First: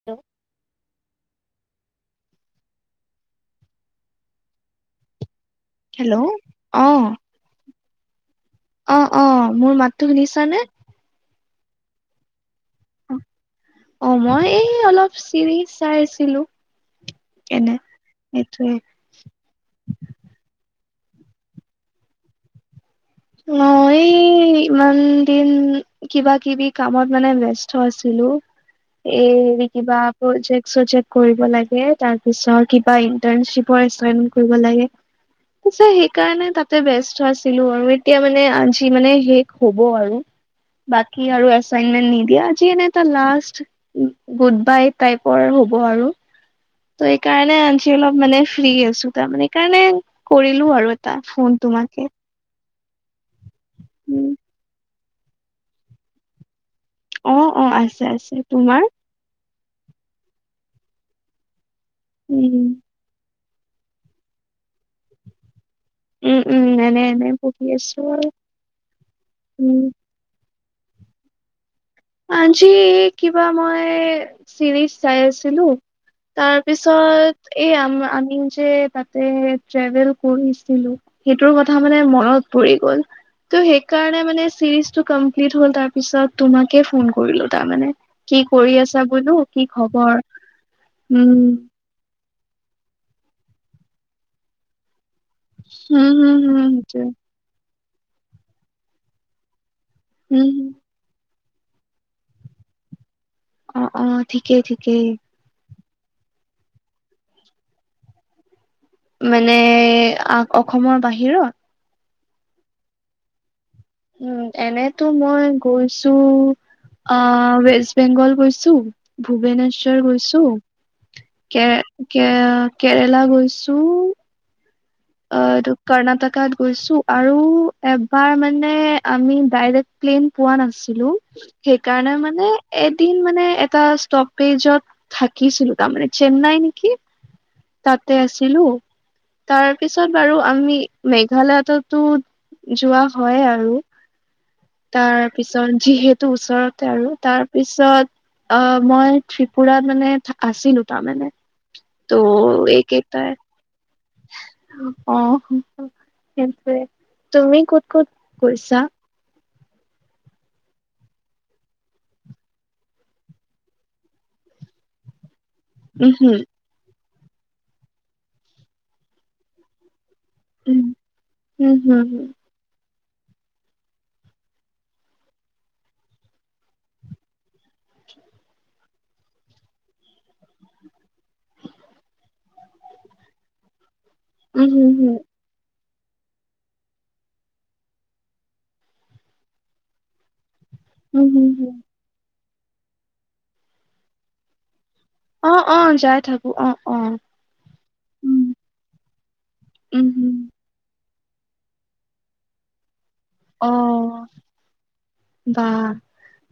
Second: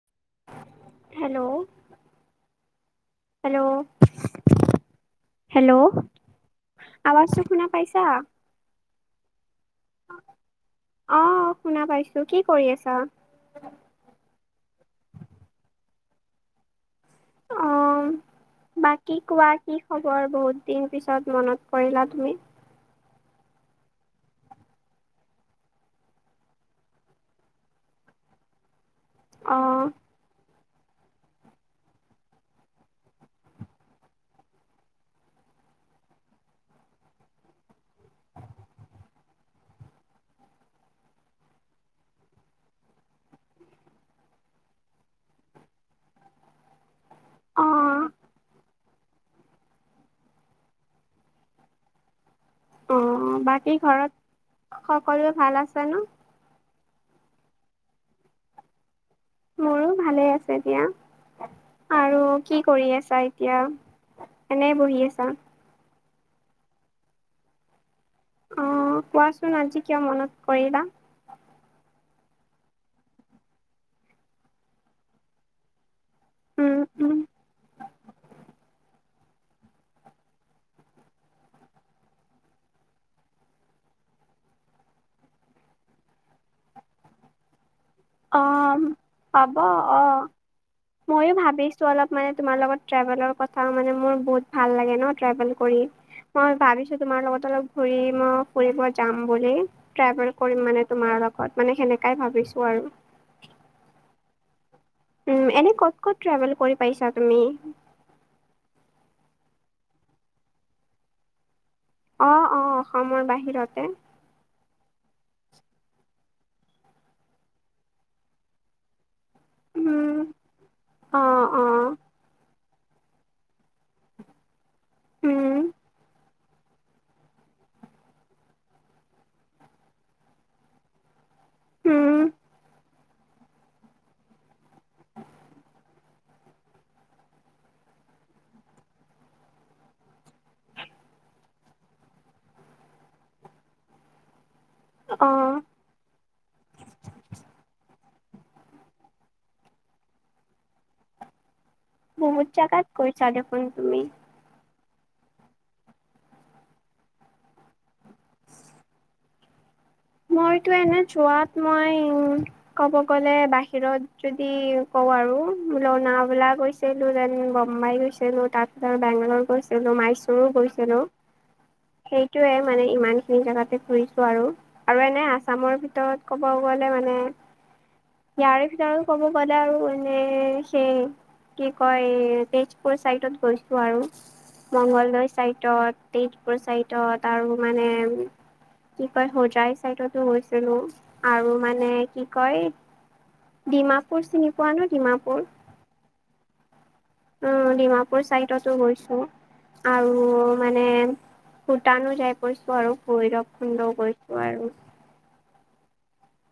' [unintelligible] Hello'- hello. Hello. আৱাজটো শুনা পাইছা? অহ অহ মোৰ মাততো শুনিছা নে? অঁ শুনা পাইছো, কি কৰি আছা? অ মই এই অলপ চৰি চাই আছিলোঁ। অ, বাক কি কোৱা কি খবৰ বহুত দিন পিছত মনত কৰিলা তুমি? মই এই ইমান দিন। কিবা কিবি কামত মানে ব্য্স্ত আছিলোঁ। এ অ' কিবা পজেক চজেক কৰিব লাগে। তাৰ পিছ কিবা ইন্টাৰিপৰ কৰিব লাগে। পিছে সেইকাৰণে তাতে ব্যস্ত আছিলোঁ আৰু। এতিয়া মানে আজি মানে শেষ হ'ব আৰু। বাকি আৰু এাইনমেন্ নিদিয়ে আজি এনে এটা লাষ্ট- গুড বাই টাইপৰ হ'ব আৰু ত' সেইকাৰণে আজি অ' অলপ মানে ফ্ৰী আছোঁ তাৰমানে সেইকাৰণে, কৰিলো আৰু এটা ফোন তোমাকে। অ, বাকী উম ঘৰত সকলোৱে ভাল আছে ন অ অ আছে আছে তোমাৰ? মোৰো ভালে আছে দিয়া আৰু কি উম কৰি আছা? এতিয়া এনে বহি আছা। উম', উম, এনে এনে পঢ়ি আছোঁ আৰু। অ', কোৱাচোন উম আজি কিয় মনত কৰিলা? আজি কিবা মই চিৰিজ চাই আছিলোঁ। উম উম তাৰপিছত এই আমম আমি যে ট্ৰেভেল পঢ়িছিলোঁ সেইটোৰ কথা মানে মনত পৰি গ'ল। ত' সেই কাৰণে মানে চিৰিজ কপ্লিত হল তাৰপিছত তোমাকে ফোন কৰিলোঁ তাৰ মানে। কি কৰি অ' আছা বোলো হ'ব কি খবৰ উম,। ত' অলপ মানে তোমাৰ লগত ট্ৰেভেলৰ কথা মানে মোৰ বহুত ভাল লাগে ন'- ট্ৰেভেল কৰি উম হুম মই হুম ভাবিছো সেইটোৱে তোমাৰ লগত অলপ ঘৰি মই ফুৰিব যাম বুলি। ট্ৰেভেল হুম কৰিম হুম। মানে তোমাৰ লগত। মানে সেনেকাই ভাবিছোঁ আৰু। অ' অ' ঠিকেই ঠিকেই। উম, এনে ক'ত ক'ত ট্ৰেভেল কৰি পাইছা তুমি? মানে আহ অসমৰ বাহিৰত? অ, অ, অসমৰ বাহিৰতে। উম, এনেতো মই গৈছো অ', ৱেষ্ট বেংগল গৈছোঁ। ভূৱনেশ্বৰ উম গৈছোঁ অ অ কে কে কেৰেলা গৈছোঁ। অ', উম কৰ্ণাটকাত গৈছো আৰু এবাৰ মানে আমি ডাইৰেক প্লেইন পোৱা নাছিলো সেইকাৰণে উম মানে এত দিন মানে এটা ষ্টপেজত থাকিছিলোঁ তাৰমানানে চেন্নাই নেকি। তাতে আছিলোঁ। তাৰ পিছত বাৰু আমি মেঘালয়ততো যোৱা হয় আৰু। তাৰ অ পিছত যিহেতু ওচৰতে আৰু তাৰ পিছত অ', মই ত্ৰিপুৰা মানে আছিলোঁ তাৰমানানে। বহুত জাগাত গৈ চাগে ফুৰি তুমি। অ', সেটোৱে তুমি ক'ত ক'ত গৈছা? মইতো এনে যোৱাত মই ক'ব গ'লে বাহিৰত যদি কওঁ আৰু উম লনা বলা হুম গৈছিলোঁ দেন বম্বাই গৈছিলোঁ তাৰপিছত বেংগালৰ গৈছিল ছিলো, মাইচোৰো গৈছিলোঁ, উম উম হুম সেইটোৱে মানে ইমানখিনি জেগাতে ঘুৰিছোঁ আৰু। আৰু এনেই আছামৰ ভিতৰত ক'ব গ'লে মানে ইয়াৰে ভিতৰ ক'ব গলে আৰু মানে সেই কি কয় তেজপুৰ চাইডত গৈছোঁ আৰু হুম উম হুম হুম মংগলদৈ চাইডত তেজপুৰ চাইডত আৰু মানে কি কয় হোজাই চাইডতো গৈছিলোঁ। উম হুম আৰু হুম মানে কি কয় ডিমাপুৰ চিনি পোৱানে ডিমাপুৰ? অ অ' যাই থাকোঁ অ', অ'। অ, ডিমাপুৰ উম চাইডতো গৈছোঁ উম আৰু হুম মানে ভূটানো যাই পাইছোঁ আৰু ভৈৰক অ' বা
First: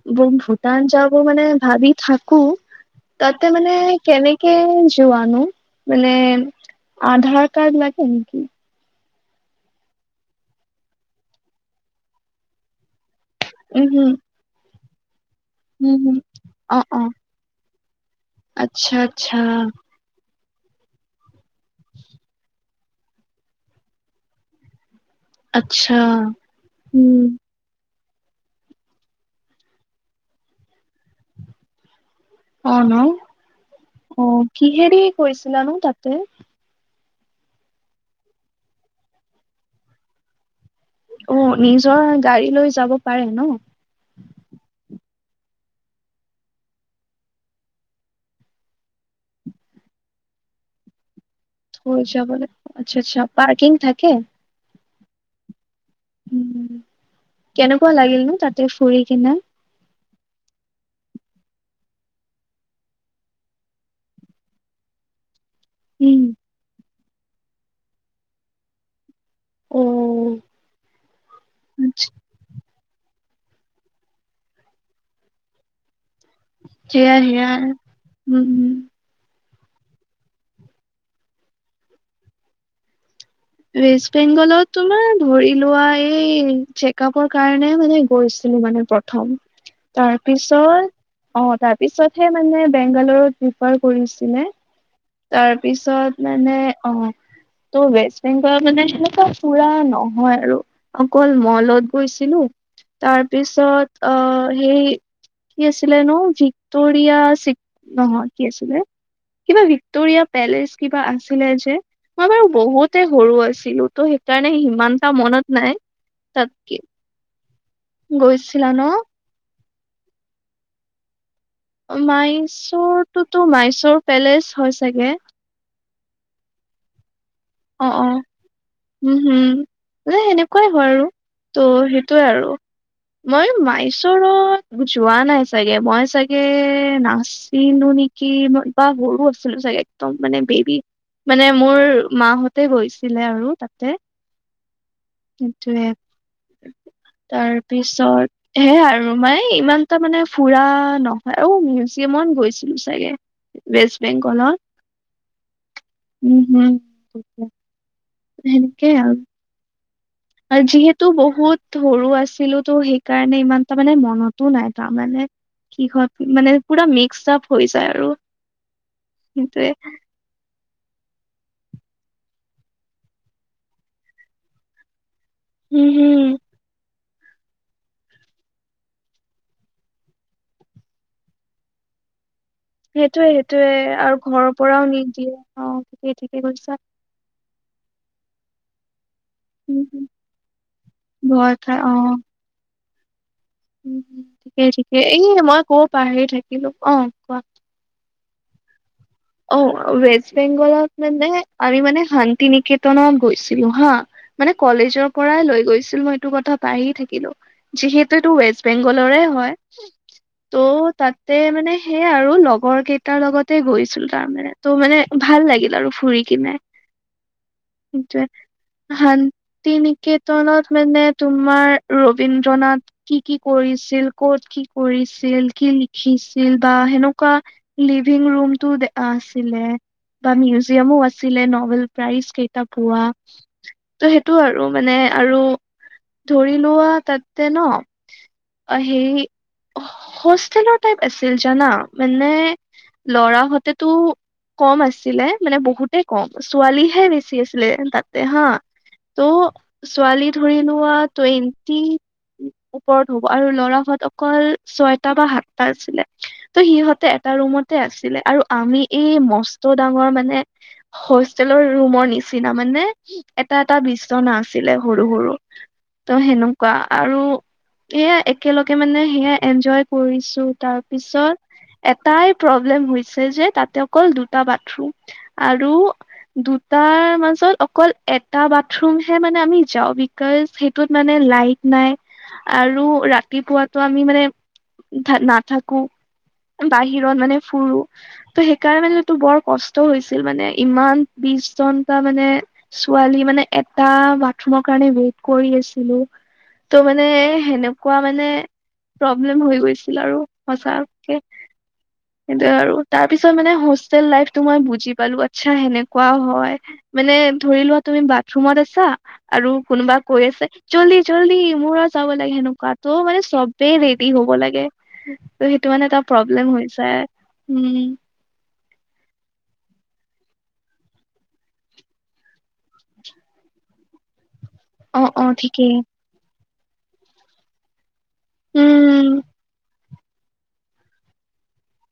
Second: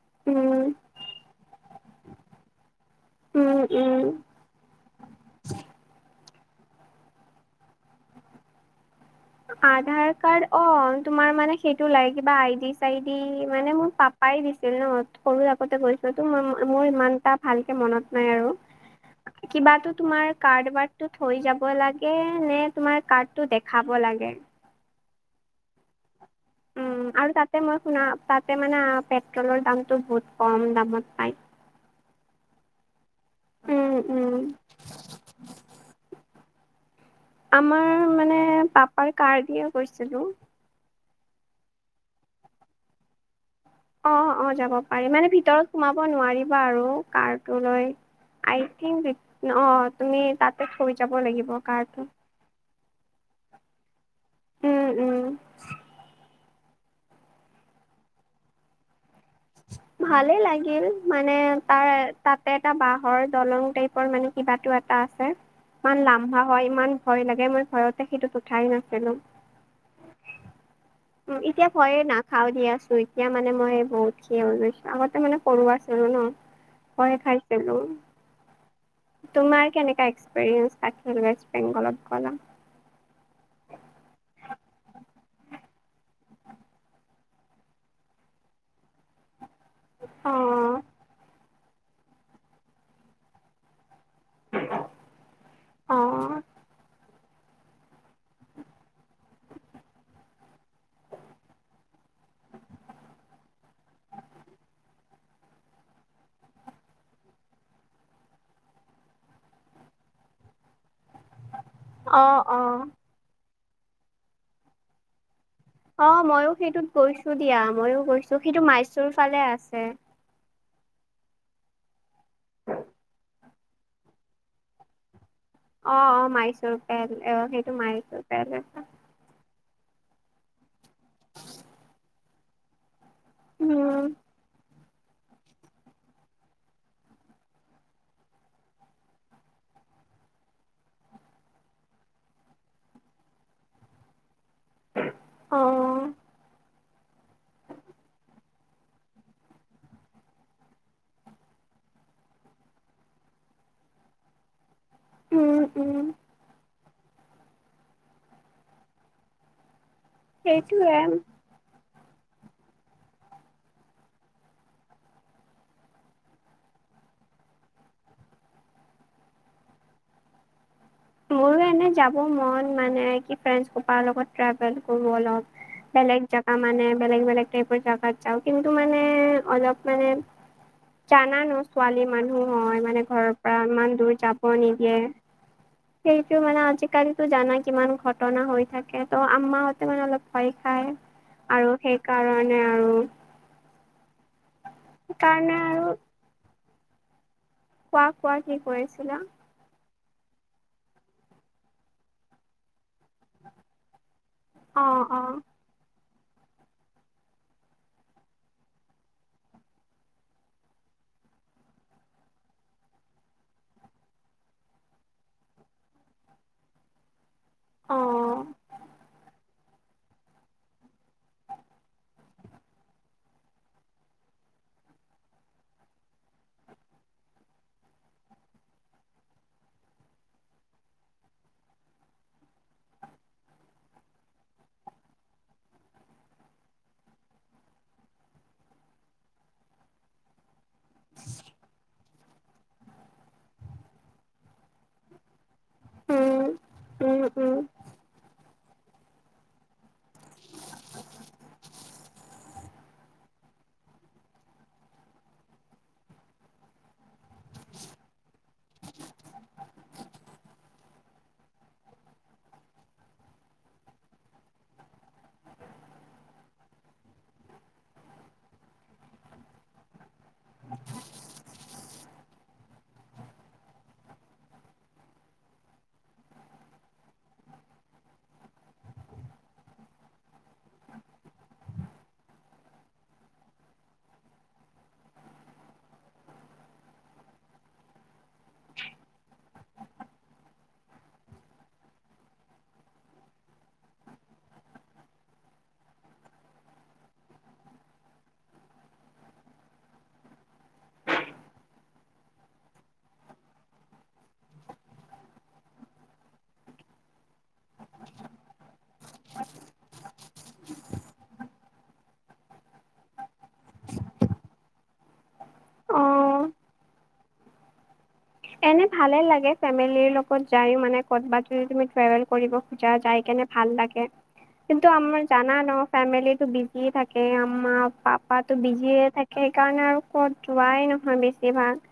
[unintelligible] উম ভূটান যাব মানে ভাবি থাকোঁ তাতে উম মানে উম কেনেক কে যোৱানো মানে আধাৰ কাৰ্ড লাগে নেকি? আধাৰ কাৰ্ড অ' তোমাৰ মানে সেইটো লাগে কিবা আইডি। চাইডি মানে উম মোৰ হম পাপাই দিছিল ন' সৰু থা সৰুতে উম হম গৈছোঁতো অ মোৰ অ ইমান এটা ভালকে মনত নাই আৰু। আচ্ছা আচ্ছা কিবাটোত তোমাৰ কাৰ্ড বাৰ্ডটো থৈ যাব লাগে নে তোমাৰ কাৰ্ড টো দেখাব লাগে। আচ্ছা। উম আৰু তাতে মই শুনা তাতে মানে পেট্ৰলৰ দামটো বহুত কম দামত পায়। অ' ন' উম, উম, অ' কিহেৰে গৈছিলানো তাতে? আমাৰ মানে পাপাৰ কাৰ দিয়ে গৈছিলোঁ। অ' নিজৰ গাড়ীলৈ যাব পাৰে ন'? অ', অ' যাব পাৰি মানে ভিতৰত সোমাব নোৱাৰিবা আৰু কাৰটো লৈ। আই থিংক দি, অ' তুমি তাতে থৈ যাব লাগিব। কাৰটো। থৈ যাবলৈ, আচ্ছা আচ্ছা। পাৰ্কিং থাকে? উম, উম। উম, কেনেকুৱা লাগিলনো তাতে ফুৰি কিনে? ভালে লাগিল, মানে তাৰ তাতে এটা বাঁহৰ দলং টাইপৰ মানে কিবাটো এটা আছে, ইমান উম লামভা হয়, ইমান ভয় লাগে, মই ভয়তে সেইটোত উঠাই নাছিলো। অ'। উ, এতিয়া ভয়ে আচ্ছা নাখাওঁ দিয়াচোই। এতিয়া মানে মই বহুত খি হৈ গৈছোঁ। আগতে মানে সৰু আছিলো ন'। ভয় সেয়া সেয়া, খাইছিলো উম, উম। তোমাৰ কেনেকা এক্সপিৰিয়েঞ্চ, তাক ৱেষ্ট বেংগলত গ'লা। ৱেষ্ট বেংগলত তোমাৰ ধৰি লোৱা এই চেকআপৰ কাৰণে মানে গৈছিলোঁ মানে। প্ৰথম অ', তাৰপিছত অ' তাৰপিছতহে মানে বেংগালৰুত পিফাৰ কৰিছিলে তাৰপিছত অ', মানে অ' ত' ৱেছ বেংগলত মানে সেনেকুৱা ফুৰা নহয় আৰু, অকল মলত গৈছিলোঁ তাৰপিছত আ, হেই কি আছিলে ন' ভিক্টৰিয়া চিক নহয় কি আছিলে, কিবা ভি টোৰিয়া পেলেচ কিবা আনছিলে যে, মই অ', বাৰু অ'। বহুত এ, সৰু আছিলোঁ ত' সেইকাৰণে সিমানটা মনত নাই। অ' তাত মইও সেইটোত গৈছোঁ দিয়া, মইও গৈছোঁ, সেইটো গৈছিলা মাইচুৰ ন ফালে আছে। মাইচুৰটোতো মাইচুৰ পেলেচ হয় চাগে? অ অ মাইচৰ পেল অ সে অ অ উম হম যে সেনেকুৱাই হয় আৰু ত' সেইটোয়ে আৰু। মই উম, মাইচুৰত যোৱা নাই চাগে মই চাগে নাচ নাছিলোঁ নেকি মই বা সৰু আছিলো চাগে একদম মানে বেবি। মানে মোৰ মা হ'ত, তাতে গৈছিলে আৰু তাতে সেইটোৱে। অ', তাৰ পিছত, সেয়া আৰু মাই ইমানটা মানে ফুৰা নহয় আৰু মিউজিয়ামত গৈছিলো চাগে। ৱেষ্ট বেংগলত, উম উম উম হুম, [inaudible] সেনেকে আৰু, সেইটোয়ে যিহেতু বহুত, সৰু আছিলো তো সেইকাৰণে ইমান তা মানে মনতো নাই তাৰমানে কি হয় মানে পুৰা মিক্সড আপ হৈ যায় আৰু সেইটোৱে। মোৰো এনে যাব মন মানে কি ফ্ৰেণ্ডছ সোপাৰ লগত ট্ৰেভেল কৰোঁ অলপ। উম, বেলেগ হুম, জেগা মানে বেলেগ বেলেগ টাইপৰ জেগাত যাওঁ কিন্তু মানে অলপ মানে জানা ন ছোৱালী মানুহ হয় মানে সেইটোয়ে ঘৰৰ পৰা সেইটোয়ে ইমান আৰু দূৰ ঘৰৰ যাব পৰাও নিদিয়ে। অ', ঠিকেই সেইটো ঠিকে মানে কৈছা। আজিকালিতো জানা কিমান ঘটনা হৈ থাকে ত মাহতে উম, মানে উম, অলপ ভয় খায় ভয় আৰু খাই সেই কাৰণে আৰু। উ ঠিকে ঠিকে এ সেইকাৰণে মই ক'ব আৰু পাহৰি থাকিলোঁ অ কোৱা। কোৱা কোৱা কি কৈ আছিলা? অ ৱেষ্ট বেংগলত মানে আমি মানে শান্তি নিকেতনত, গৈছিলো হা মানে অ', কলেজৰ অ', পৰাই লৈ গৈছিল মই এইটো কথা, পাহৰি থাকিলো যে হেতুটো ৱেষ্ট বেংগলৰে হয়। ত' তাতে মানে সেইয়া আৰু লগৰ কেইটাৰ লগতে গৈছিলো। তাৰ মানে ত' মানে ভাল লাগিল আৰু ফুৰি কিনে। যে অ', ভাল। [inaudible] শান্তি নিকেতনত মানে তোমাৰ ৰবীন্দ্ৰ নাথ কি কি কৰিছিল ক'ত কি কৰিছিল কি লিখিছিল বা সেনেকুৱা লিভিং ৰুমটো আছিলে বা মিউজিয়াম ও আছিলে ন'বেল প্ৰাইজ কেইটা পোৱা। ত' সেইটো আৰু মানে আৰু ধৰি লোৱা তাতে ন অ সেই হোষ্টেলত টাইপ আছিল জানা মানে ল'ৰা হতে টো কম আছিলে মানে বহুতে কম উম, ছোৱালীহে উম, বেছি উম, আছিলে তাত তাতে হা ত ছোৱালী ধৰি লোৱা টুৱেন্টি ওপৰত হ'ব। আৰু ল'ৰাহত অকল ছয়টা বা সাতটা আছিলে ত' সিহঁতে এটা ৰুমতে আছিলে আৰু আমি এই মস্ত ডাঙৰ মানে হোষ্টেলৰ ৰুমৰ নিচিনা মানে এটা এটা বিচনা আছিলে সৰু সৰু। ত' সেনেকুৱা আৰু সেয়া একেলগে মানে সেয়া এনজয় কৰিছোঁ তাৰপিছত এটাই প্ৰব্লেম হৈছে যে তাতে অকল দুটা বাথৰুম আৰু দুটাৰ মাজত অকল এটা বাথৰুমহে মানে আমি যাওঁ ই [unintelligible] সেইটোত মানে লাইট নাই আৰু ৰাতিপুৱাটো আমি মানে নাথাকোঁ বাহিৰত মানে ফুৰো। ত' সেইকাৰণে মানে টো বৰ কষ্ট হৈছিল মানে ইমান বিশ ঘণ্টা মানে ছোৱালী মানে এটা বাথৰুমৰ কাৰণে ৱেইট কৰি আছিলোঁ। ত' মানে সেনেকুৱা মানে প্ৰব্লেম হৈ গৈছিল আৰু সচাকে সেইটোয়ে আৰু তাৰ পিছত মানে হোষ্টেল লাইফটো মই বুজি পালোঁ আচ্ছা সেনেকুৱাও হয়। মানে ধৰি লোৱা তুমি বাথৰুমত আছা আৰু কোনোবা কৈ আছে জল্দি জল্দি মোৰো যাব লাগে সেনেকুৱা তো মানে চ বে ৰেডি হ'ব লাগে, ত সেইটো মানে এটা অ'। প্ৰব্লেম হৈ হৈছে উম। এনে ভালে লাগে ফেমিলিৰ লগত যায়ো মানে ক'ৰবাত যদি তুমি ট্ৰেভেল কৰিব খোজা যাই কেনে ভাল লাগে কিন্তু অ অ আমাৰ জানা ঠিকেই ন ফেমিলিটো বিজি থাকে আমাৰ পাপ পা টো বিজিয়ে উম থাকে সেইকাৰণে আৰু ক'ত যোৱাই নহয় বেছিভাগ।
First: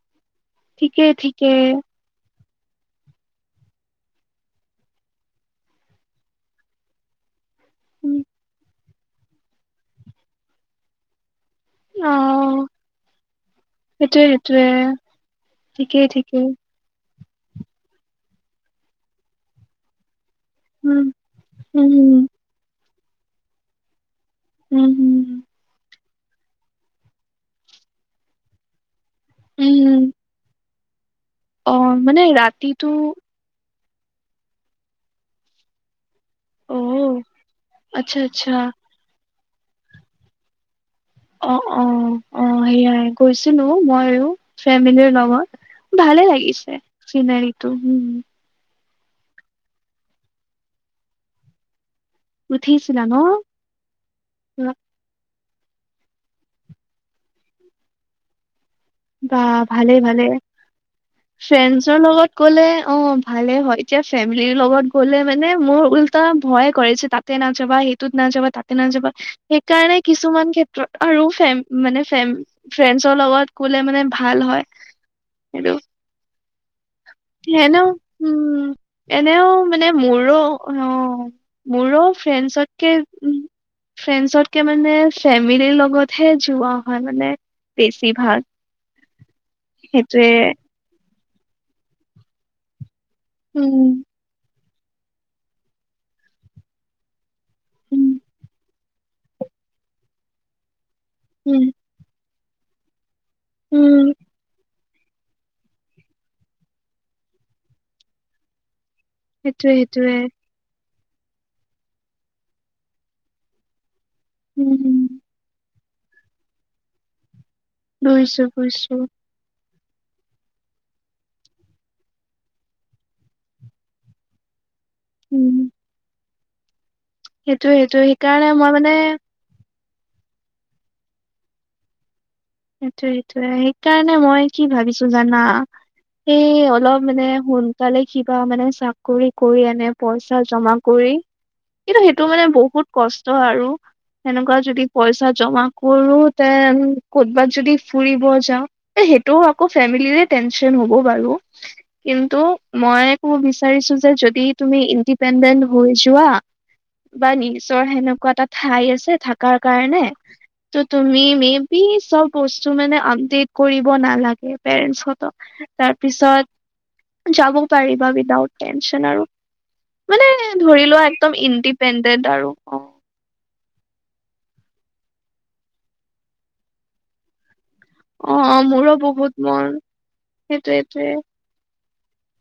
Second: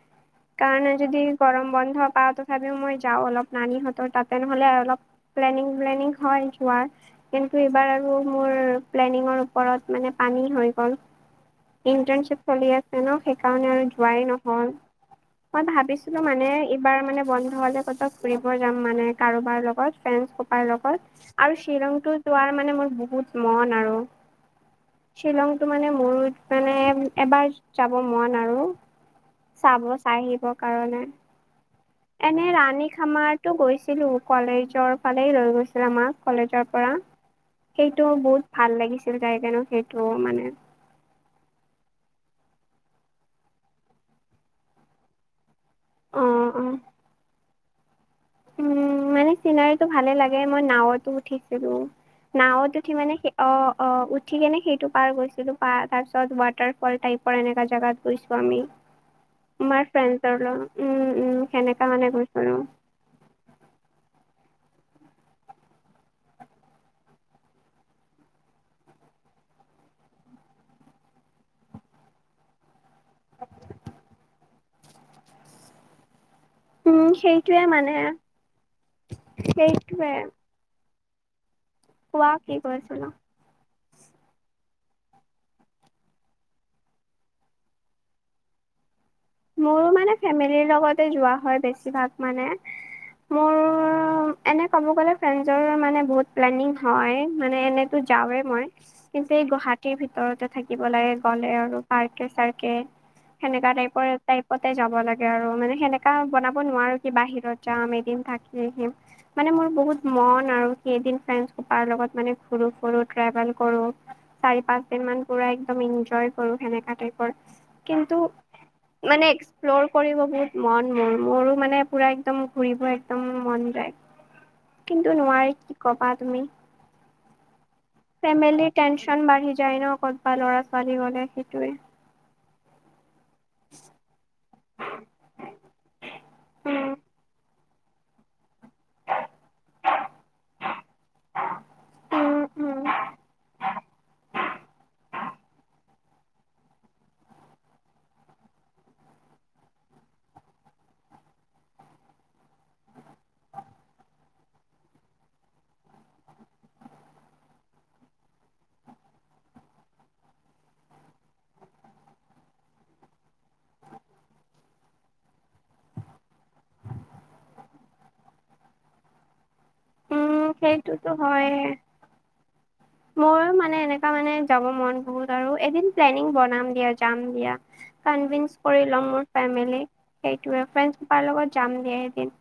কাৰণ ঠিকেই যদি ঠিকেই গৰম বন্ধ পাওঁ তথাপিওঁ মই যাওঁ অলপ নানিহঁতৰ তাতে নহ'লে অলপ প্লেনিং প্লেনিং হয় যোৱাৰ। কিন্তু এইবাৰ আৰু উম মোৰ প্লেনিঙৰ ওপৰত মানে পানী হৈ গ'ল। অ ইণ্টাৰ্ণ শ্বিপ চলি আছে ন সেইকাৰণে আৰু যোৱাই সেইটোৱে সেইটোৱে নহ'ল, মই ঠিকেই ভাবিছিলোঁ ঠিকেই মানে এইবাৰ মানে বন্ধ হ'লে ক'তবা ফুৰিব যাম মানে কাৰোবাৰ লগত ফ্ৰে কাৰ উম লগত আৰু শ্বিলংতটো উম যোৱাৰ মানে মোৰ বহুত মন আৰু। উম হুম। শ্বিলংটো মানে, মোৰো মানে এবাৰ যাব মন আৰু চাব উম চাই আহিবৰ কাৰণে। অ', মানে এনে ৰাণী ৰাতিটো খামাৰতো গৈছিলো কলেজৰ ফালেই লৈ গৈছিল আমাক। কলেজৰ পৰা অ', সেইটো আচ্ছা আচ্ছা। বহুত ভাল লাগিছিল যাই কেনে সেইটো মানে। অ অ অ সেইয়াই গৈছিলো মইও ফেমিলিৰ লগত। অ ভালেই অ লাগিছে চিনেৰীটো উম। উম মানে চিনাৰীটো ভালে লাগে মই নাৱতো উঠিছিলোঁ। নাওত উঠি উঠিছিলা ন? মানে স অ অ উ ঠি কেনে সেইটো পাৰ গৈছিলোঁ, পাৰ তাৰপিছত ৱাটাৰ ফল টাইপৰ এনেকা জাগাত গৈছোঁ আমি। বা আমাৰ ভালে ভালে [unintelligible] লগত উম উম সেনেকা ফ্ৰেণ্ডছৰ মানে লগত গৈছিলোঁ। গ'লে অ ভালে হয় এতিয়া ফেমিলিৰ লগত গ'লে মানে মোৰ উল্টা ভয় কৰিছে তা তাতে নাযাবা সেইটোত নাযাবা তাতে নাযাবা সেইকাৰণে কিছুমান ক্ষেত্ৰত আৰু ফেম মানে ফে ফ্ৰেছৰ লগত গলে মানে ভাল হয় সেইটো। উম। সেইটোয়ে হেনও মানে উম, এনেও মানে সেইটোয়ে মোৰো অ মোৰো কোৱা কি ফ্ৰেছতকে কৈছিলো উম ফ্ৰেছতকে মানে ফেমিলিৰ লগতহে যোৱা হয় মানে বেছিভাগ। [inaudible] মোৰো মানে সেইটোৱে ফেমিলিৰ লগতে যোৱা হয় বেছিভাগ মানে। ম উম। এনে ক'ব গ'লে ফ্ৰেজৰ মানে বহুত প্লেনিং হয় মানে এনেতো উম যাওঁৱেই মই। কিন্তু এই গুৱাহাটীৰ ভিতৰতে থাকিব লাগে। কলে উম আৰু পাৰ্কে চাৰ্কে সেনেকা উম টাইপই কতে যাব লাগে আৰু, মানে সেনেকা বনাব নোৱাৰো কি বাহিৰত যাম, এদিম থাকি আহিম। মানে মোৰ সেইটোৱে বহুত সেইটোৱে মন আৰু। কেইদিন ফ্ৰেণ্ডছ সোপাৰ লগত মানে ঘূৰো ফুৰোঁ, ট্ৰেভেল কৰো, চাৰি পাঁচ দিন উম মান পুৰা একদম ইনজয় কৰো, সেনেকা টাইপৰ। কিন্তু বুজিছো বুজিছো। মানে এক্সপ্ল'ৰ কৰিব বহুত মন মোৰ, মোৰো মানে পুৰা একদম ঘুৰিব একদম মন যায়। কিন্তু নোৱাৰি, উম কি ক'বা তুমি? সেইটোৱে সেইটোৱে সেইকাৰণে ফেমিলি মই মানে টেনচন বাঢ়ি যায় ন, ক'তবা ল'ৰা ছোৱালী গ'লে, সেইটোয়েই। সেইটোৱেই। সেইকাৰণে মই কি ভাবিছো জানা? সেই উম অলপ মানে সোন সোনকালে কিবা মানে চাকৰি কৰি, এনে পইচা জমা কৰি- কিন্তু সেইটো মানে উম বহুত উম কষ্ট আৰু। সেনেকুৱা যদি পইচা জমা কৰো তেন কৰ'বাত যদি ফুৰিব যাওঁ, সেইটোও আকৌ ফেমিলিৰে টেনচন হ'ব বাৰু। কিন্তু মই ক'ব বিচাৰিছো যে, যদি তুমি ইণ্ডিপেণ্ডেণ্ট হৈ যোৱা। বা নিজৰ সেনেকুৱা এটা ঠাই আছে, থাকাৰ কাৰণে, ত' তুমি মিম পি চব বস্তু মানে আপডেট কৰিব নালাগে, পেৰেণ্টছ হতক। তাৰপিছত যাব পাৰিবা উইদাউট টেনচন আৰু। মানে উম ধৰি লোৱা, সেইটোতো একদম ইণ্ডিপেণ্ডেণ্ট আৰু অঁ মই মানে এনেকা মানে যাব মন বহুত আৰু, এদিন প্লেনিং বনাম গে, যাম দিয়া। অ', কনভিনচ অ', কৰি মোৰো ল'ম মোৰ বহুত মন ফেমিলিক, সেইটোৱে ফ্ৰেণ্ডচ সেইটোৱেইটোৱে। সোপাৰ লগত যাম গে এদিন।